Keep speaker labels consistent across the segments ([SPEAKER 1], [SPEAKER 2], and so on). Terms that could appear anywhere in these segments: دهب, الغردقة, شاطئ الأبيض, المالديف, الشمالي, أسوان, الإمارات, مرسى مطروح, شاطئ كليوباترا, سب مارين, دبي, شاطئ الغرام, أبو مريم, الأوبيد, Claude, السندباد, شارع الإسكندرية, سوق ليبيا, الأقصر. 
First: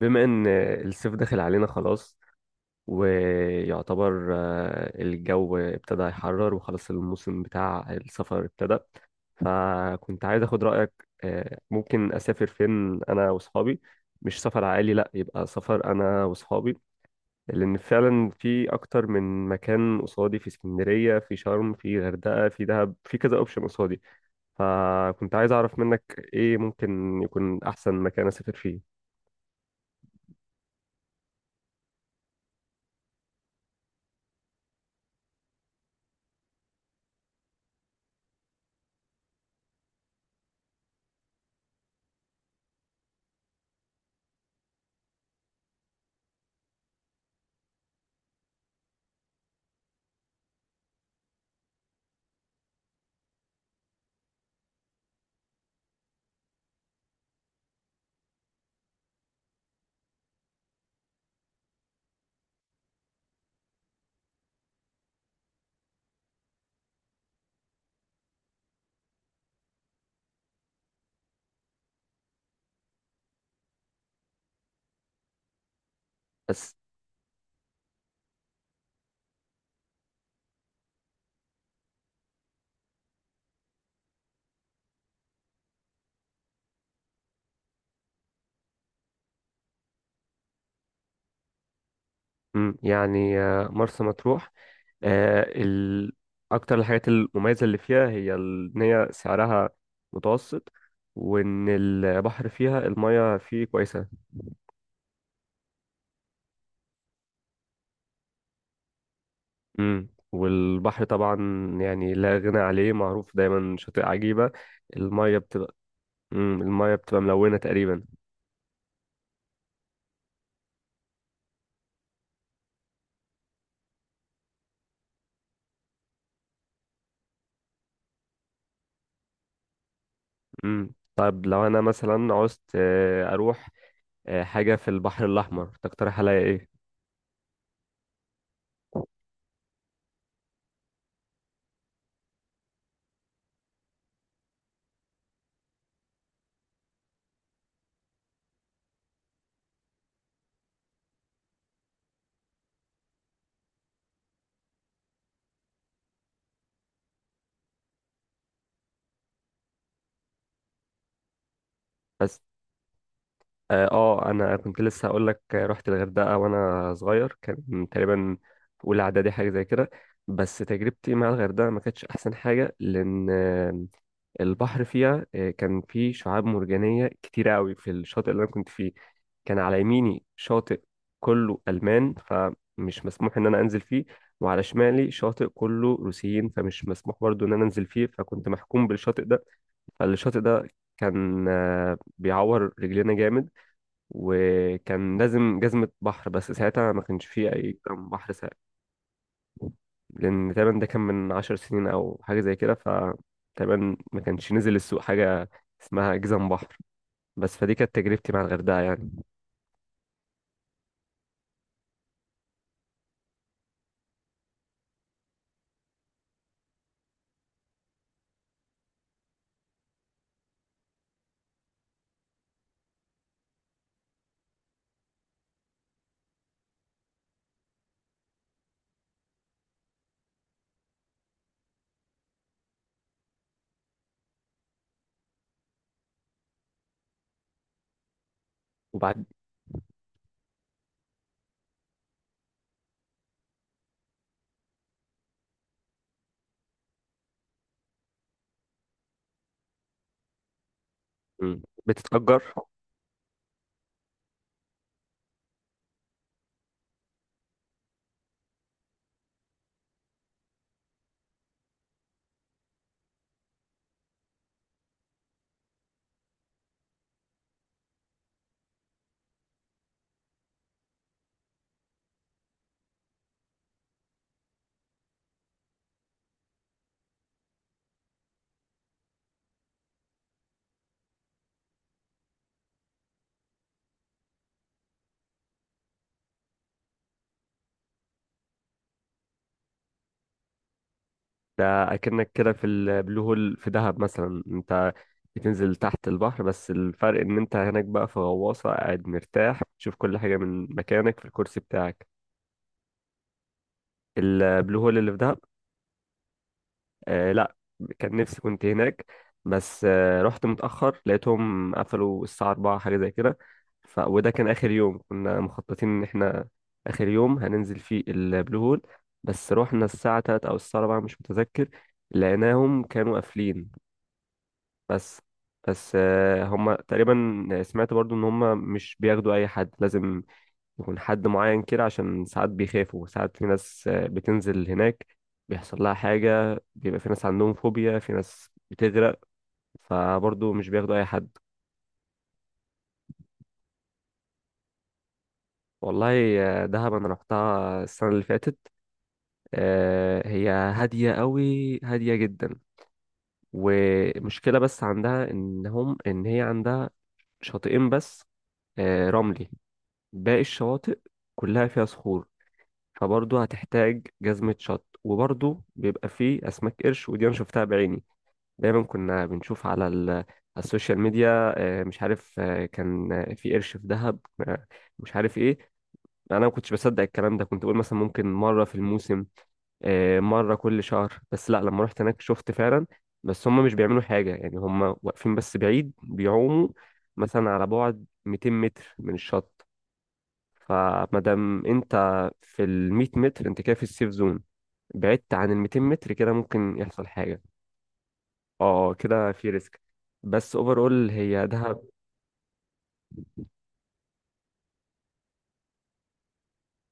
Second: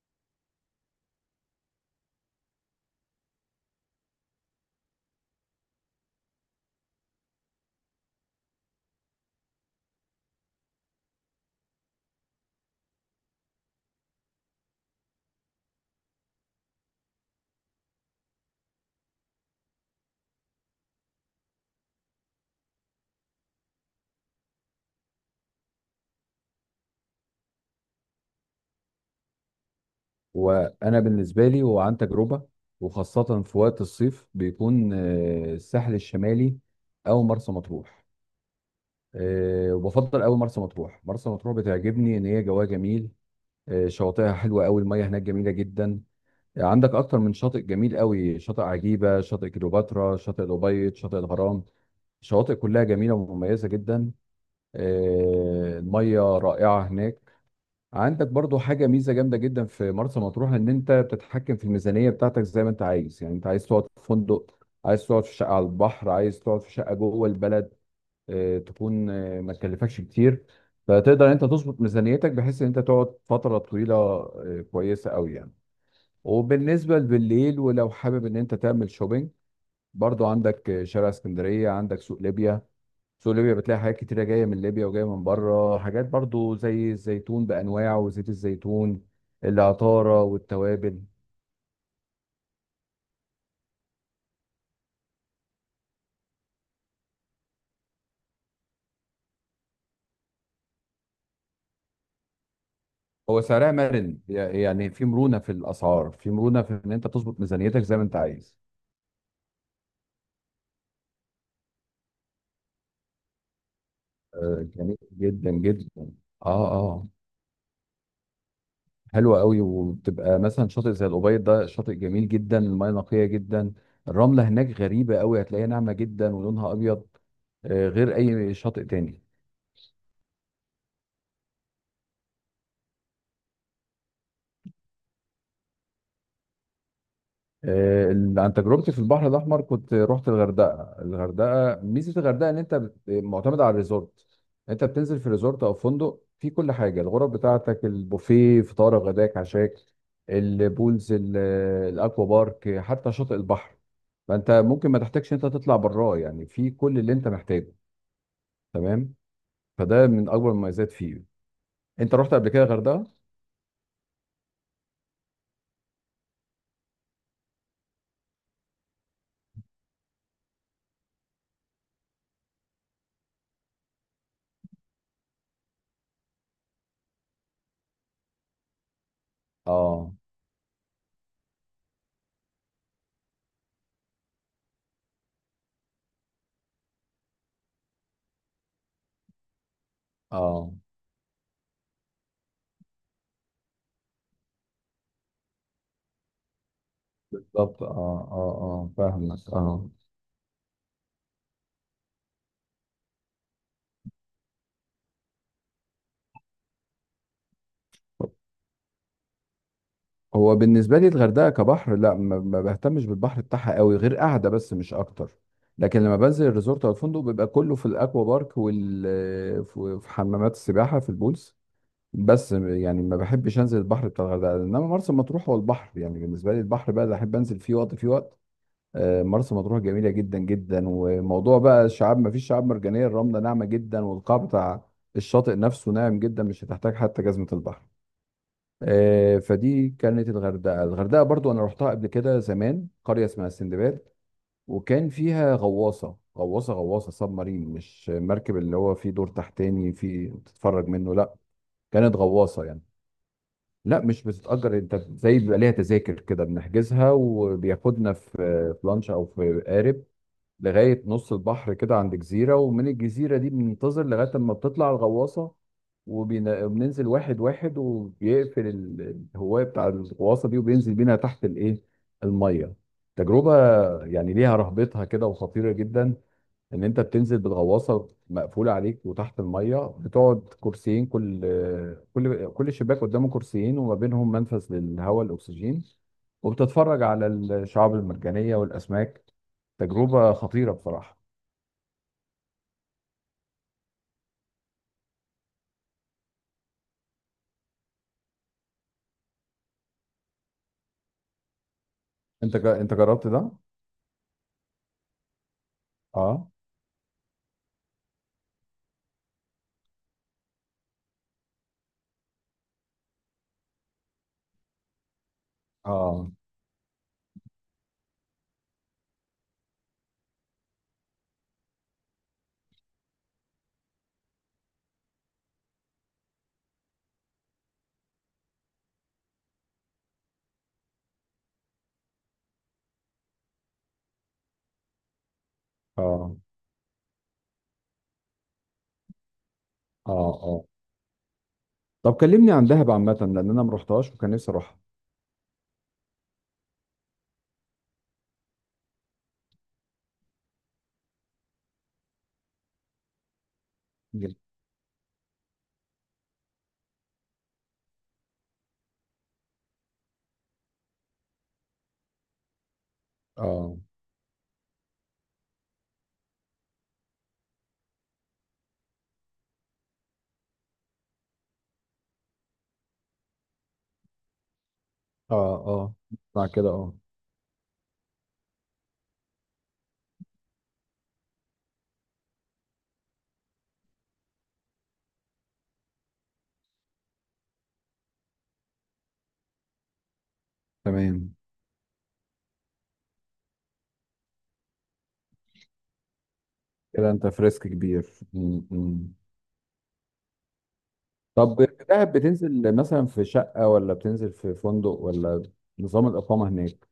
[SPEAKER 1] بما ان الصيف داخل علينا خلاص ويعتبر الجو ابتدى يحرر وخلاص الموسم بتاع السفر ابتدى. فكنت عايز اخد رأيك، ممكن اسافر فين انا واصحابي؟ مش سفر عائلي، لا، يبقى سفر انا واصحابي. لان فعلا في اكتر من مكان قصادي، في اسكندرية، في شرم، في غردقة، في دهب، في كذا اوبشن قصادي. فكنت عايز اعرف منك ايه ممكن يكون احسن مكان اسافر فيه؟
[SPEAKER 2] وانا بالنسبه لي هو عن تجربه، وخاصه في وقت الصيف بيكون الساحل الشمالي او مرسى مطروح. وبفضل قوي مرسى مطروح بتعجبني ان هي جواها جميل. شواطئها حلوه قوي، الميه هناك جميله جدا. عندك اكتر من شاطئ جميل قوي، شاطئ عجيبه، شاطئ كليوباترا، شاطئ الابيض، شاطئ الغرام. الشواطئ كلها جميله ومميزه جدا. الميه رائعه هناك. عندك برضو حاجة ميزة جامدة جدا في مرسى مطروح، ان انت بتتحكم في الميزانية بتاعتك زي ما انت عايز. يعني انت عايز تقعد في فندق، عايز تقعد في شقة على البحر، عايز تقعد في شقة جوه البلد، اه تكون اه ما تكلفكش كتير. فتقدر انت تظبط ميزانيتك بحيث ان انت تقعد فترة طويلة اه كويسة قوي يعني.
[SPEAKER 1] بس.
[SPEAKER 2] وبالنسبة بالليل ولو حابب ان انت تعمل شوبينج، برضو عندك شارع اسكندرية، عندك سوق ليبيا. سوق ليبيا بتلاقي حاجات كتيرة جاية من ليبيا وجاية من بره، حاجات برضو زي الزيتون بأنواعه وزيت الزيتون، العطارة والتوابل.
[SPEAKER 1] مم، يعني مرسى مطروح، آه، ال... أكتر الحاجات المميزة اللي فيها هي إن هي سعرها متوسط، وإن البحر فيها المياه
[SPEAKER 2] هو
[SPEAKER 1] فيه
[SPEAKER 2] سعرها
[SPEAKER 1] كويسة.
[SPEAKER 2] مرن، يعني في مرونة في الأسعار، في مرونة في إن أنت تظبط ميزانيتك زي ما أنت عايز.
[SPEAKER 1] مم. والبحر طبعا يعني لا غنى عليه، معروف دايما شاطئ عجيبة.
[SPEAKER 2] جميل
[SPEAKER 1] المياه
[SPEAKER 2] جدا
[SPEAKER 1] بتبقى
[SPEAKER 2] جدا.
[SPEAKER 1] مم.
[SPEAKER 2] اه،
[SPEAKER 1] المياه
[SPEAKER 2] اه.
[SPEAKER 1] بتبقى ملونة تقريبا.
[SPEAKER 2] حلوة قوي، وبتبقى مثلا شاطئ زي الأوبيد، ده شاطئ جميل جدا، المياه نقية جدا. الرملة هناك غريبة قوي، هتلاقيها ناعمة جدا ولونها أبيض. غير أي شاطئ تاني.
[SPEAKER 1] مم. طب لو أنا مثلا عوزت أروح حاجة في البحر الأحمر، تقترح عليا إيه؟
[SPEAKER 2] عن تجربتي في البحر الاحمر كنت رحت الغردقه. الغردقه ميزه الغردقه ان انت معتمد على الريزورت. انت بتنزل في ريزورت او فندق، في كل حاجه، الغرف بتاعتك، البوفيه، فطارك غداك عشاك، البولز ال- الاكوا بارك، حتى شاطئ البحر. فانت ممكن ما تحتاجش انت تطلع براه، يعني في كل اللي انت محتاجه. تمام. فده من اكبر المميزات فيه. انت رحت
[SPEAKER 1] بس.
[SPEAKER 2] قبل كده الغردقه؟
[SPEAKER 1] اه، انا كنت لسه هقول لك، رحت الغردقه وانا صغير، كان تقريبا في اولى اعدادي حاجه زي كده. بس تجربتي مع الغردقه ما كانتش احسن حاجه، لان البحر فيها كان فيه شعاب مرجانيه كتير قوي في الشاطئ اللي انا كنت فيه. كان على
[SPEAKER 2] اه،
[SPEAKER 1] يميني شاطئ كله المان، فمش مسموح ان انا انزل فيه. وعلى شمالي شاطئ كله روسيين، فمش مسموح برضو ان انا انزل فيه، فكنت محكوم بالشاطئ ده. فالشاطئ ده
[SPEAKER 2] اه.
[SPEAKER 1] كان بيعور رجلينا جامد. وكان لازم جزمة بحر، بس ساعتها ما كانش فيه أي
[SPEAKER 2] بالظبط،
[SPEAKER 1] جزم
[SPEAKER 2] اه
[SPEAKER 1] بحر ساعتها،
[SPEAKER 2] اه اه، فاهمك اه.
[SPEAKER 1] لأن تقريبا ده كان من 10 سنين أو حاجة زي كده. فتقريبا ما كانش نزل السوق حاجة اسمها جزم بحر. بس فدي كانت تجربتي مع الغردقة يعني.
[SPEAKER 2] هو بالنسبه لي الغردقه كبحر لا، ما بهتمش بالبحر بتاعها قوي، غير قاعده بس مش اكتر. لكن لما بنزل الريزورت او الفندق، بيبقى كله في الاكوا بارك في حمامات السباحه، في البولز. بس يعني ما بحبش انزل البحر بتاع الغردقه، انما مرسى مطروح هو البحر يعني بالنسبه لي، البحر بقى اللي احب انزل فيه وقت فيه وقت. مرسى مطروح جميله جدا جدا. وموضوع بقى الشعاب، ما فيش شعاب مرجانيه، الرمله ناعمه جدا، والقاع بتاع الشاطئ نفسه ناعم جدا، مش هتحتاج حتى جزمه البحر.
[SPEAKER 1] وبعد.
[SPEAKER 2] فدي كانت الغردقه. الغردقه برضو انا رحتها قبل كده زمان، قريه اسمها السندباد. وكان فيها غواصه. غواصه سب مارين، مش مركب اللي هو فيه دور تحتاني فيه تتفرج منه، لا،
[SPEAKER 1] مم.
[SPEAKER 2] كانت
[SPEAKER 1] بتتأجر.
[SPEAKER 2] غواصه يعني. لا مش بتتأجر، انت زي بيبقى ليها تذاكر كده، بنحجزها، وبياخدنا في في لانش او في قارب لغاية نص البحر كده، عند جزيرة، ومن الجزيرة دي بننتظر لغاية لما بتطلع الغواصة، وبننزل واحد واحد، وبيقفل الهواية بتاع الغواصة دي، وبينزل بينا تحت الإيه، المية. تجربة يعني ليها رهبتها كده وخطيرة جدا، ان انت بتنزل بالغواصه مقفوله عليك، وتحت الميه بتقعد كرسيين، كل شباك قدامه كرسيين، وما بينهم منفذ للهواء الاكسجين، وبتتفرج على الشعاب المرجانيه والاسماك. تجربه خطيره بصراحه.
[SPEAKER 1] ده أكنك كده في البلو هول في دهب، مثلا أنت بتنزل تحت البحر، بس الفرق إن أنت هناك بقى في غواصة، قاعد مرتاح تشوف كل حاجة من مكانك في الكرسي بتاعك.
[SPEAKER 2] انت جربت ده؟
[SPEAKER 1] البلو هول اللي في دهب؟
[SPEAKER 2] اه.
[SPEAKER 1] آه لا، كان نفسي كنت هناك، بس رحت متأخر لقيتهم قفلوا الساعة 4 حاجة زي كده. وده كان آخر يوم كنا مخططين إن
[SPEAKER 2] اه
[SPEAKER 1] إحنا آخر يوم هننزل فيه البلو هول. بس رحنا الساعة 3 أو الساعة 4 مش متذكر، لقيناهم كانوا قافلين. بس. بس هم تقريبا سمعت برضو إن هم مش بياخدوا أي حد، لازم يكون حد معين كده، عشان ساعات بيخافوا. ساعات في ناس بتنزل هناك بيحصل لها
[SPEAKER 2] اه
[SPEAKER 1] حاجة، بيبقى في ناس عندهم فوبيا، في ناس بتغرق،
[SPEAKER 2] اه
[SPEAKER 1] فبرضه
[SPEAKER 2] اه.
[SPEAKER 1] مش بياخدوا أي حد.
[SPEAKER 2] طب كلمني عن دهب عامه، لان انا ما رحتهاش وكان نفسي اروحها.
[SPEAKER 1] والله دهب أنا رحتها السنة اللي فاتت. هي هادية قوي، هادية جدا.
[SPEAKER 2] جدا.
[SPEAKER 1] ومشكلة بس عندها إن هي عندها شاطئين بس رملي. باقي الشواطئ كلها فيها صخور، فبرضه
[SPEAKER 2] اه،
[SPEAKER 1] هتحتاج جزمة شط. وبرضه بيبقى فيه أسماك قرش، ودي أنا شفتها بعيني. دايما كنا بنشوف على على السوشيال ميديا مش عارف، كان في قرش في دهب، آه، مش عارف
[SPEAKER 2] اه
[SPEAKER 1] إيه.
[SPEAKER 2] اه.
[SPEAKER 1] أنا ما
[SPEAKER 2] بعد كده
[SPEAKER 1] كنتش
[SPEAKER 2] اه.
[SPEAKER 1] بصدق الكلام ده، كنت بقول مثلا ممكن مرة في الموسم، مرة كل شهر. بس لا، لما رحت هناك شفت فعلا. بس هم مش بيعملوا حاجة، يعني هم واقفين بس بعيد بيعوموا، مثلا على بعد 200 متر من الشط.
[SPEAKER 2] تمام.
[SPEAKER 1] فمادام انت في ال 100 متر، انت كده في السيف زون. بعدت عن ال 200 متر كده ممكن يحصل
[SPEAKER 2] كده انت
[SPEAKER 1] حاجة.
[SPEAKER 2] فريسك كبير، م- م.
[SPEAKER 1] كده في ريسك. بس اوفرول هي
[SPEAKER 2] طب
[SPEAKER 1] دهب.
[SPEAKER 2] في دهب بتنزل مثلا في شقة ولا بتنزل في فندق، ولا نظام الإقامة هناك؟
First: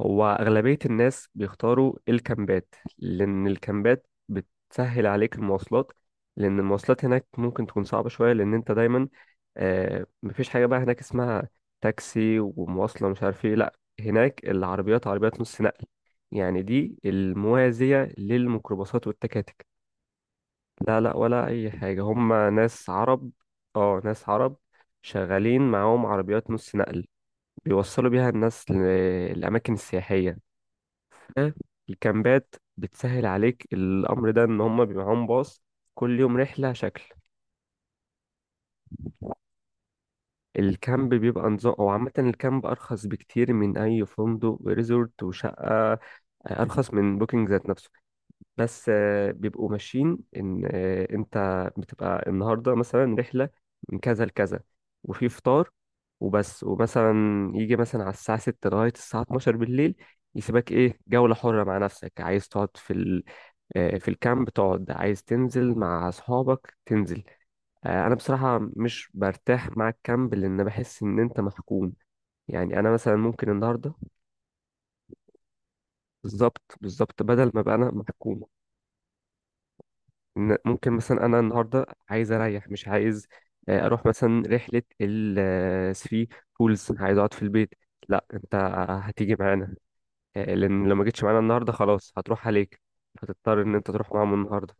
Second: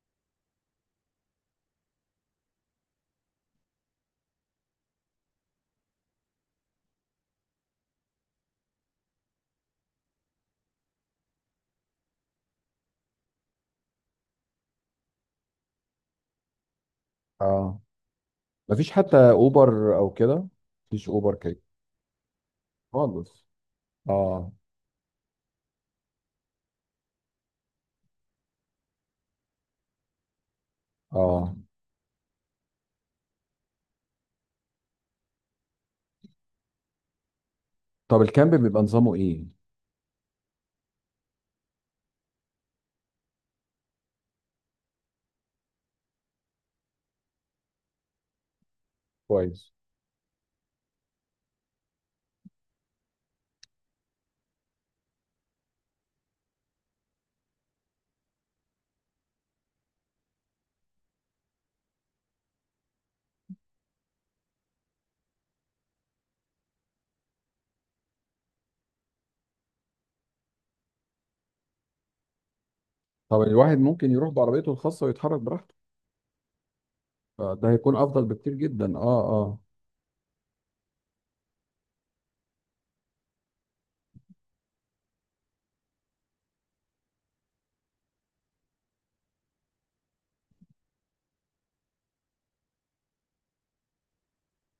[SPEAKER 1] هو أغلبية الناس بيختاروا الكامبات، لأن الكامبات بتسهل عليك المواصلات. لأن المواصلات هناك ممكن تكون صعبة شوية، لأن أنت دايما مفيش حاجة بقى هناك اسمها تاكسي ومواصلة مش عارف ايه. لأ، هناك العربيات عربيات نص نقل، يعني دي
[SPEAKER 2] اه.
[SPEAKER 1] الموازية
[SPEAKER 2] مفيش
[SPEAKER 1] للميكروباصات
[SPEAKER 2] حتى
[SPEAKER 1] والتكاتك.
[SPEAKER 2] أوبر أو كده؟
[SPEAKER 1] لا
[SPEAKER 2] مفيش
[SPEAKER 1] لا،
[SPEAKER 2] أوبر
[SPEAKER 1] ولا
[SPEAKER 2] كده
[SPEAKER 1] اي حاجه، هم ناس عرب.
[SPEAKER 2] خالص؟
[SPEAKER 1] اه، ناس
[SPEAKER 2] اه،
[SPEAKER 1] عرب شغالين معاهم عربيات نص نقل بيوصلوا بيها الناس للاماكن السياحيه.
[SPEAKER 2] اه.
[SPEAKER 1] الكامبات بتسهل عليك الامر ده، ان هم بيبقى معاهم باص كل يوم رحله شكل.
[SPEAKER 2] طب الكامب بيبقى نظامه إيه؟
[SPEAKER 1] الكامب بيبقى نظام او عامه، الكامب ارخص بكتير من اي فندق وريزورت وشقه، ارخص من بوكينج ذات نفسه. بس بيبقوا
[SPEAKER 2] كويس.
[SPEAKER 1] ماشيين ان انت بتبقى النهارده مثلا رحله من كذا لكذا وفي فطار وبس. ومثلا يجي مثلا على الساعه 6 لغايه الساعه 12 بالليل يسيبك، ايه، جوله حره مع نفسك، عايز تقعد في ال... آه، في الكامب تقعد، عايز تنزل مع اصحابك تنزل. انا بصراحه مش برتاح مع الكامب، لان بحس ان انت محكوم. يعني انا مثلا
[SPEAKER 2] طب
[SPEAKER 1] ممكن
[SPEAKER 2] الواحد
[SPEAKER 1] النهارده،
[SPEAKER 2] ممكن يروح بعربيته الخاصة ويتحرك براحته،
[SPEAKER 1] بالظبط، بالظبط بدل ما
[SPEAKER 2] فده
[SPEAKER 1] بقى انا
[SPEAKER 2] هيكون أفضل
[SPEAKER 1] محكوم،
[SPEAKER 2] بكتير جدا، اه اه.
[SPEAKER 1] إن ممكن مثلا انا النهارده عايز اريح، مش عايز اروح مثلا رحله الثري بولز، عايز اقعد في البيت. لا انت هتيجي معانا، لان لو ما جيتش معانا النهارده خلاص هتروح عليك، هتضطر ان انت تروح معاهم النهارده.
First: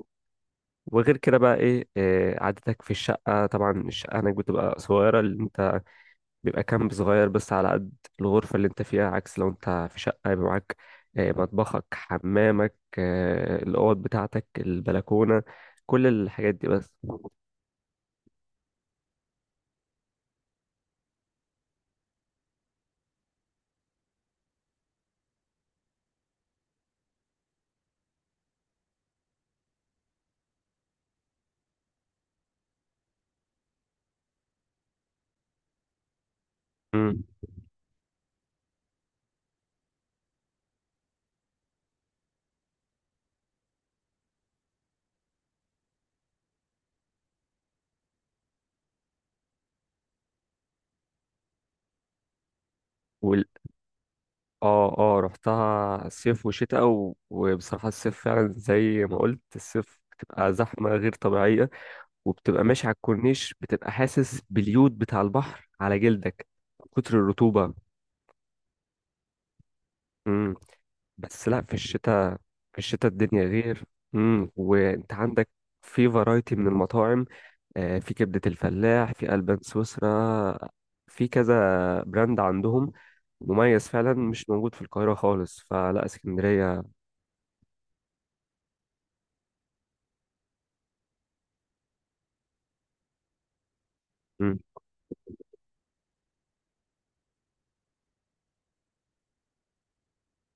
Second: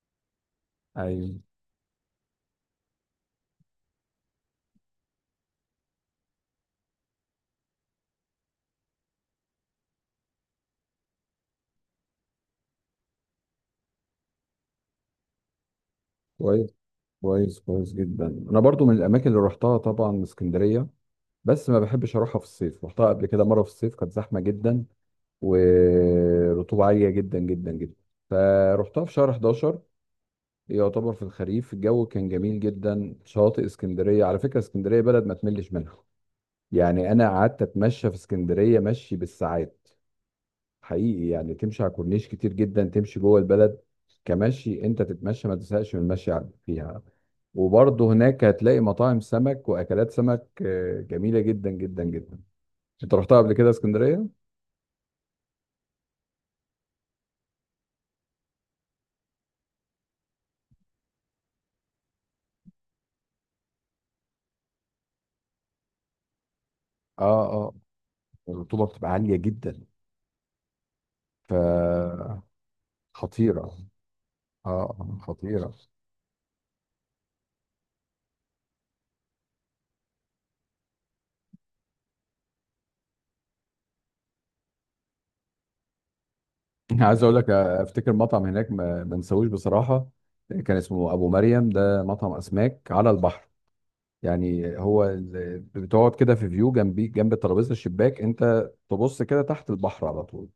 [SPEAKER 1] وغير كده
[SPEAKER 2] ايوه.
[SPEAKER 1] بقى ايه، قعدتك في الشقه، طبعا الشقه هناك بتبقى صغيره اللي انت بيبقى كامب صغير بس على قد الغرفه اللي انت فيها، عكس لو انت في شقه يبقى معاك مطبخك، حمامك، الاوض بتاعتك، البلكونه، كل الحاجات دي
[SPEAKER 2] كويس.
[SPEAKER 1] بس.
[SPEAKER 2] كويس كويس جدا. أنا برضو من الأماكن اللي رحتها طبعا اسكندرية، بس ما بحبش أروحها في الصيف. رحتها قبل كده مرة في الصيف كانت زحمة جدا، ورطوبة عالية جدا جدا جدا. فروحتها في شهر 11، يعتبر في الخريف، الجو كان جميل جدا. شاطئ اسكندرية، على فكرة اسكندرية بلد ما تملش منها، يعني
[SPEAKER 1] امم
[SPEAKER 2] أنا قعدت أتمشى في اسكندرية مشي بالساعات. حقيقي يعني تمشي على كورنيش كتير جدا، تمشي جوه البلد، كمشي أنت تتمشى ما تزهقش من المشي فيها. وبرضه هناك هتلاقي مطاعم سمك وأكلات سمك جميلة جدا جدا جدا. أنت رحتها
[SPEAKER 1] وال...
[SPEAKER 2] قبل كده اسكندرية؟
[SPEAKER 1] اه اه، رحتها صيف وشتاء وبصراحة الصيف فعلا زي ما قلت. الصيف بتبقى زحمة غير طبيعية، وبتبقى ماشي على الكورنيش بتبقى حاسس باليود بتاع البحر على جلدك من كتر
[SPEAKER 2] اه،
[SPEAKER 1] الرطوبة.
[SPEAKER 2] اه. الرطوبه بتبقى عاليه جدا،
[SPEAKER 1] امم بس لا، في الشتاء،
[SPEAKER 2] فخطيرة.
[SPEAKER 1] في الشتاء الدنيا غير. وانت
[SPEAKER 2] اه،
[SPEAKER 1] عندك
[SPEAKER 2] خطيرة.
[SPEAKER 1] في فرايتي من المطاعم، في كبدة الفلاح، في ألبان سويسرا، في كذا براند عندهم مميز فعلا مش موجود في القاهرة خالص، فلا اسكندرية.
[SPEAKER 2] عايز اقول لك افتكر مطعم هناك ما انساهوش بصراحة، كان اسمه ابو مريم، ده مطعم اسماك على البحر.
[SPEAKER 1] مم.
[SPEAKER 2] يعني هو بتقعد كده في فيو، جنبي جنب ترابيزة الشباك، انت تبص كده تحت البحر على طول.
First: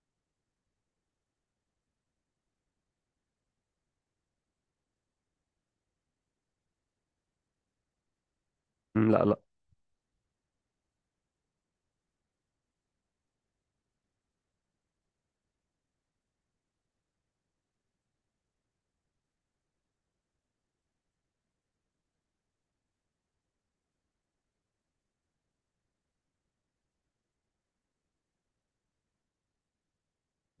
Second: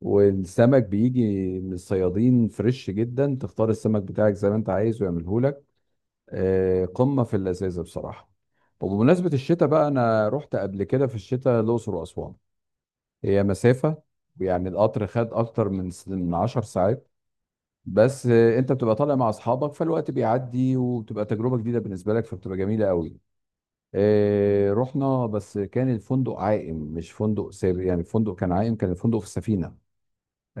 [SPEAKER 2] والسمك بيجي من الصيادين فريش جدا، تختار السمك بتاعك زي ما انت عايز ويعمله لك. قمة في اللذاذة بصراحة.
[SPEAKER 1] مم، لا
[SPEAKER 2] وبمناسبة
[SPEAKER 1] لا.
[SPEAKER 2] الشتاء بقى، انا رحت قبل كده في الشتاء الاقصر واسوان. هي مسافة، ويعني القطر خد أكتر من 10 ساعات، بس أنت بتبقى طالع مع أصحابك فالوقت بيعدي، وبتبقى تجربة جديدة بالنسبة لك، فبتبقى جميلة قوي. رحنا بس كان الفندق عائم، مش فندق سابق يعني، الفندق كان عائم، كان الفندق في السفينة.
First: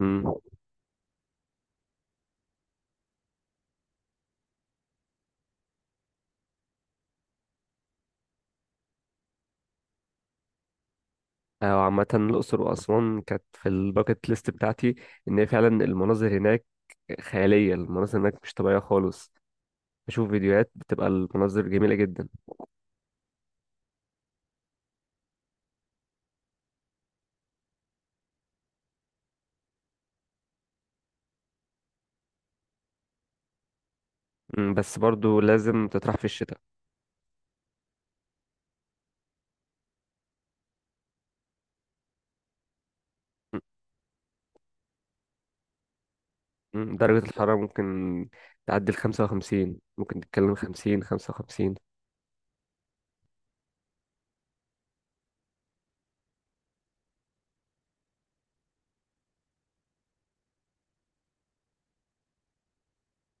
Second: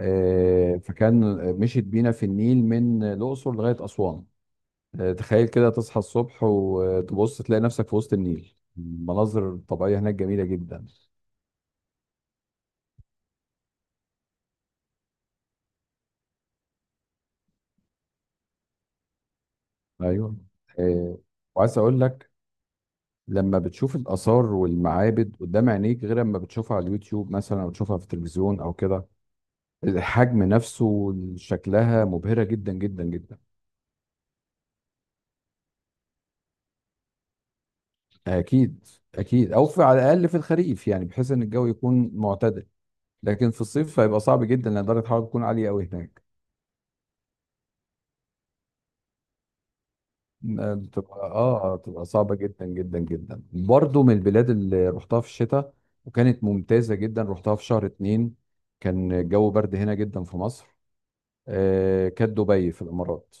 [SPEAKER 1] مم.
[SPEAKER 2] فكان مشيت بينا في النيل من الأقصر لغاية أسوان. تخيل كده، تصحى الصبح وتبص تلاقي نفسك في وسط النيل، المناظر الطبيعية هناك جميلة جدا.
[SPEAKER 1] وعامة الأقصر وأسوان كانت في الباكت ليست بتاعتي. إن هي فعلا المناظر هناك خيالية، المناظر هناك مش طبيعية خالص. بشوف
[SPEAKER 2] أيوه.
[SPEAKER 1] فيديوهات بتبقى
[SPEAKER 2] آه،
[SPEAKER 1] المناظر
[SPEAKER 2] وعايز
[SPEAKER 1] جميلة
[SPEAKER 2] أقول
[SPEAKER 1] جدا.
[SPEAKER 2] لك، لما بتشوف الآثار والمعابد قدام عينيك غير لما بتشوفها على اليوتيوب مثلا أو تشوفها في التلفزيون أو كده. الحجم نفسه، شكلها مبهرة جدا جدا جدا.
[SPEAKER 1] مم، بس برضو لازم تطرح في الشتاء.
[SPEAKER 2] أكيد. أكيد، أو في على الأقل في الخريف، يعني بحيث إن الجو يكون معتدل. لكن
[SPEAKER 1] مم،
[SPEAKER 2] في الصيف هيبقى صعب جدا، لأن درجة الحرارة تكون عالية أوي هناك.
[SPEAKER 1] مم، درجة الحرارة ممكن تعدي الـ55، ممكن تتكلم 50، 55.
[SPEAKER 2] بتبقى صعبة جدا جدا جدا. برضه من البلاد اللي رحتها في الشتاء وكانت ممتازة جدا، رحتها في شهر اتنين، كان الجو برد هنا جدا في مصر، كانت دبي في الامارات.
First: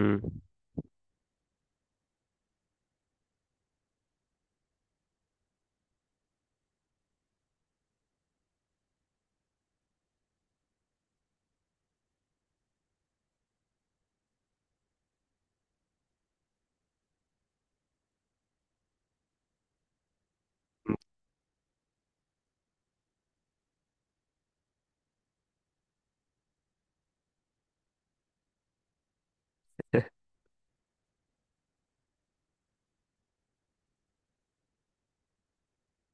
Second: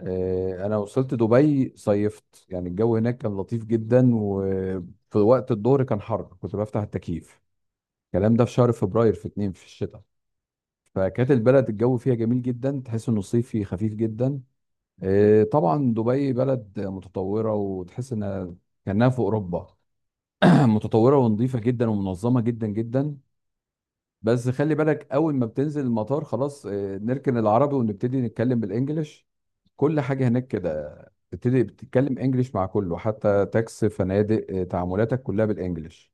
[SPEAKER 2] انا وصلت دبي صيفت، يعني الجو هناك كان لطيف جدا، وفي وقت الظهر كان حر كنت بفتح التكييف. الكلام ده في شهر فبراير في اتنين في الشتاء. فكانت البلد الجو فيها جميل جدا، تحس انه صيفي خفيف جدا. طبعا دبي بلد متطوره، وتحس انها كانها في اوروبا. متطوره ونظيفه جدا ومنظمه جدا جدا. بس خلي بالك اول ما بتنزل المطار خلاص، نركن العربي ونبتدي نتكلم بالانجلش. كل حاجة هناك كده، بتبتدي بتتكلم انجليش مع كله، حتى تاكس فنادق، تعاملاتك كلها بالانجليش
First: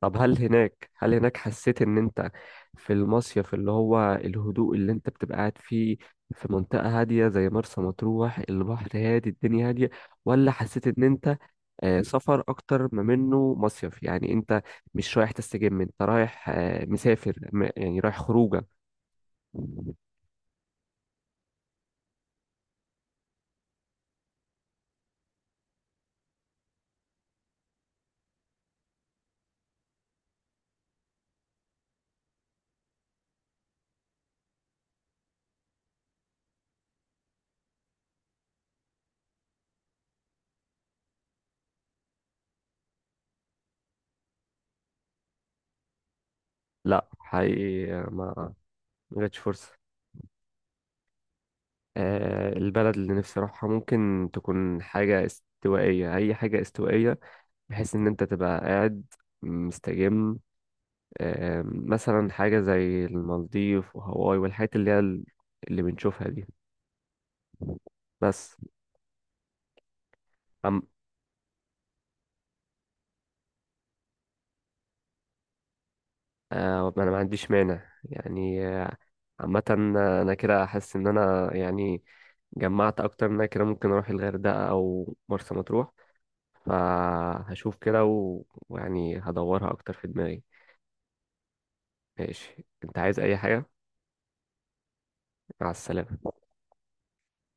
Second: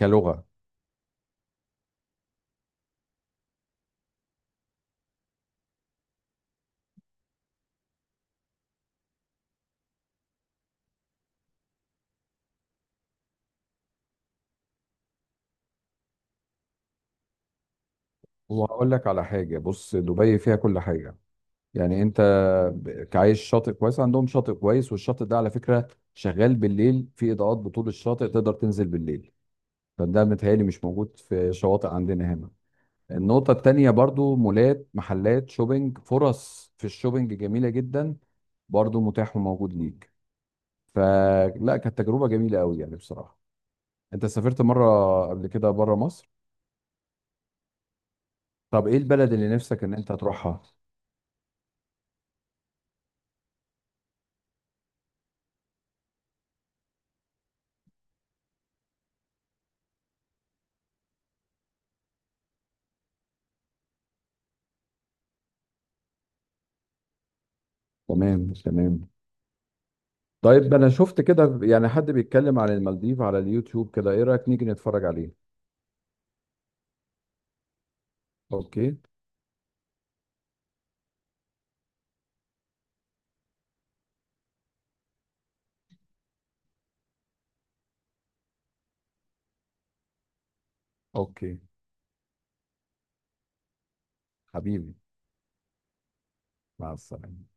[SPEAKER 1] طب، هل هناك هل هناك حسيت ان انت في المصيف اللي هو الهدوء اللي انت بتبقى قاعد فيه في منطقة هادية زي مرسى مطروح، البحر هادي، الدنيا هادية؟ ولا حسيت ان انت سفر اكتر ما منه مصيف، يعني انت مش رايح تستجم، انت رايح مسافر، يعني رايح خروجه؟
[SPEAKER 2] وهقول لك على حاجة، بص دبي فيها كل حاجة، يعني انت عايش شاطئ كويس، عندهم شاطئ كويس، والشاطئ ده على فكرة شغال بالليل، في اضاءات بطول الشاطئ، تقدر تنزل بالليل. فده متهيألي مش موجود في شواطئ عندنا هنا. النقطة التانية برضو، مولات، محلات شوبينج، فرص في الشوبينج جميلة جدا، برضو متاح وموجود ليك. فلا كانت تجربة جميلة قوي يعني بصراحة. انت سافرت مرة قبل كده بره مصر؟
[SPEAKER 1] لا حقيقي،
[SPEAKER 2] طب ايه
[SPEAKER 1] ما
[SPEAKER 2] البلد
[SPEAKER 1] جاتش
[SPEAKER 2] اللي
[SPEAKER 1] فرصة.
[SPEAKER 2] نفسك ان انت تروحها؟
[SPEAKER 1] البلد اللي نفسي اروحها ممكن تكون حاجة استوائية، اي حاجة استوائية بحيث ان انت تبقى قاعد مستجم. مثلا حاجة زي المالديف وهاواي والحاجات اللي هي اللي بنشوفها دي.
[SPEAKER 2] تمام،
[SPEAKER 1] بس.
[SPEAKER 2] تمام. طيب
[SPEAKER 1] أم
[SPEAKER 2] انا شفت كده يعني حد بيتكلم عن المالديف على اليوتيوب كده، ايه رأيك نيجي نتفرج عليه؟
[SPEAKER 1] آه، انا ما عنديش مانع يعني.
[SPEAKER 2] اوكي.
[SPEAKER 1] عامة انا كده حاسس ان انا يعني جمعت اكتر من، أنا كده ممكن اروح الغردقة او مرسى مطروح، فهشوف كده ويعني هدورها اكتر في دماغي.
[SPEAKER 2] اوكي.
[SPEAKER 1] ماشي، انت عايز اي حاجة؟
[SPEAKER 2] حبيبي،
[SPEAKER 1] مع السلامة.
[SPEAKER 2] مع السلامة.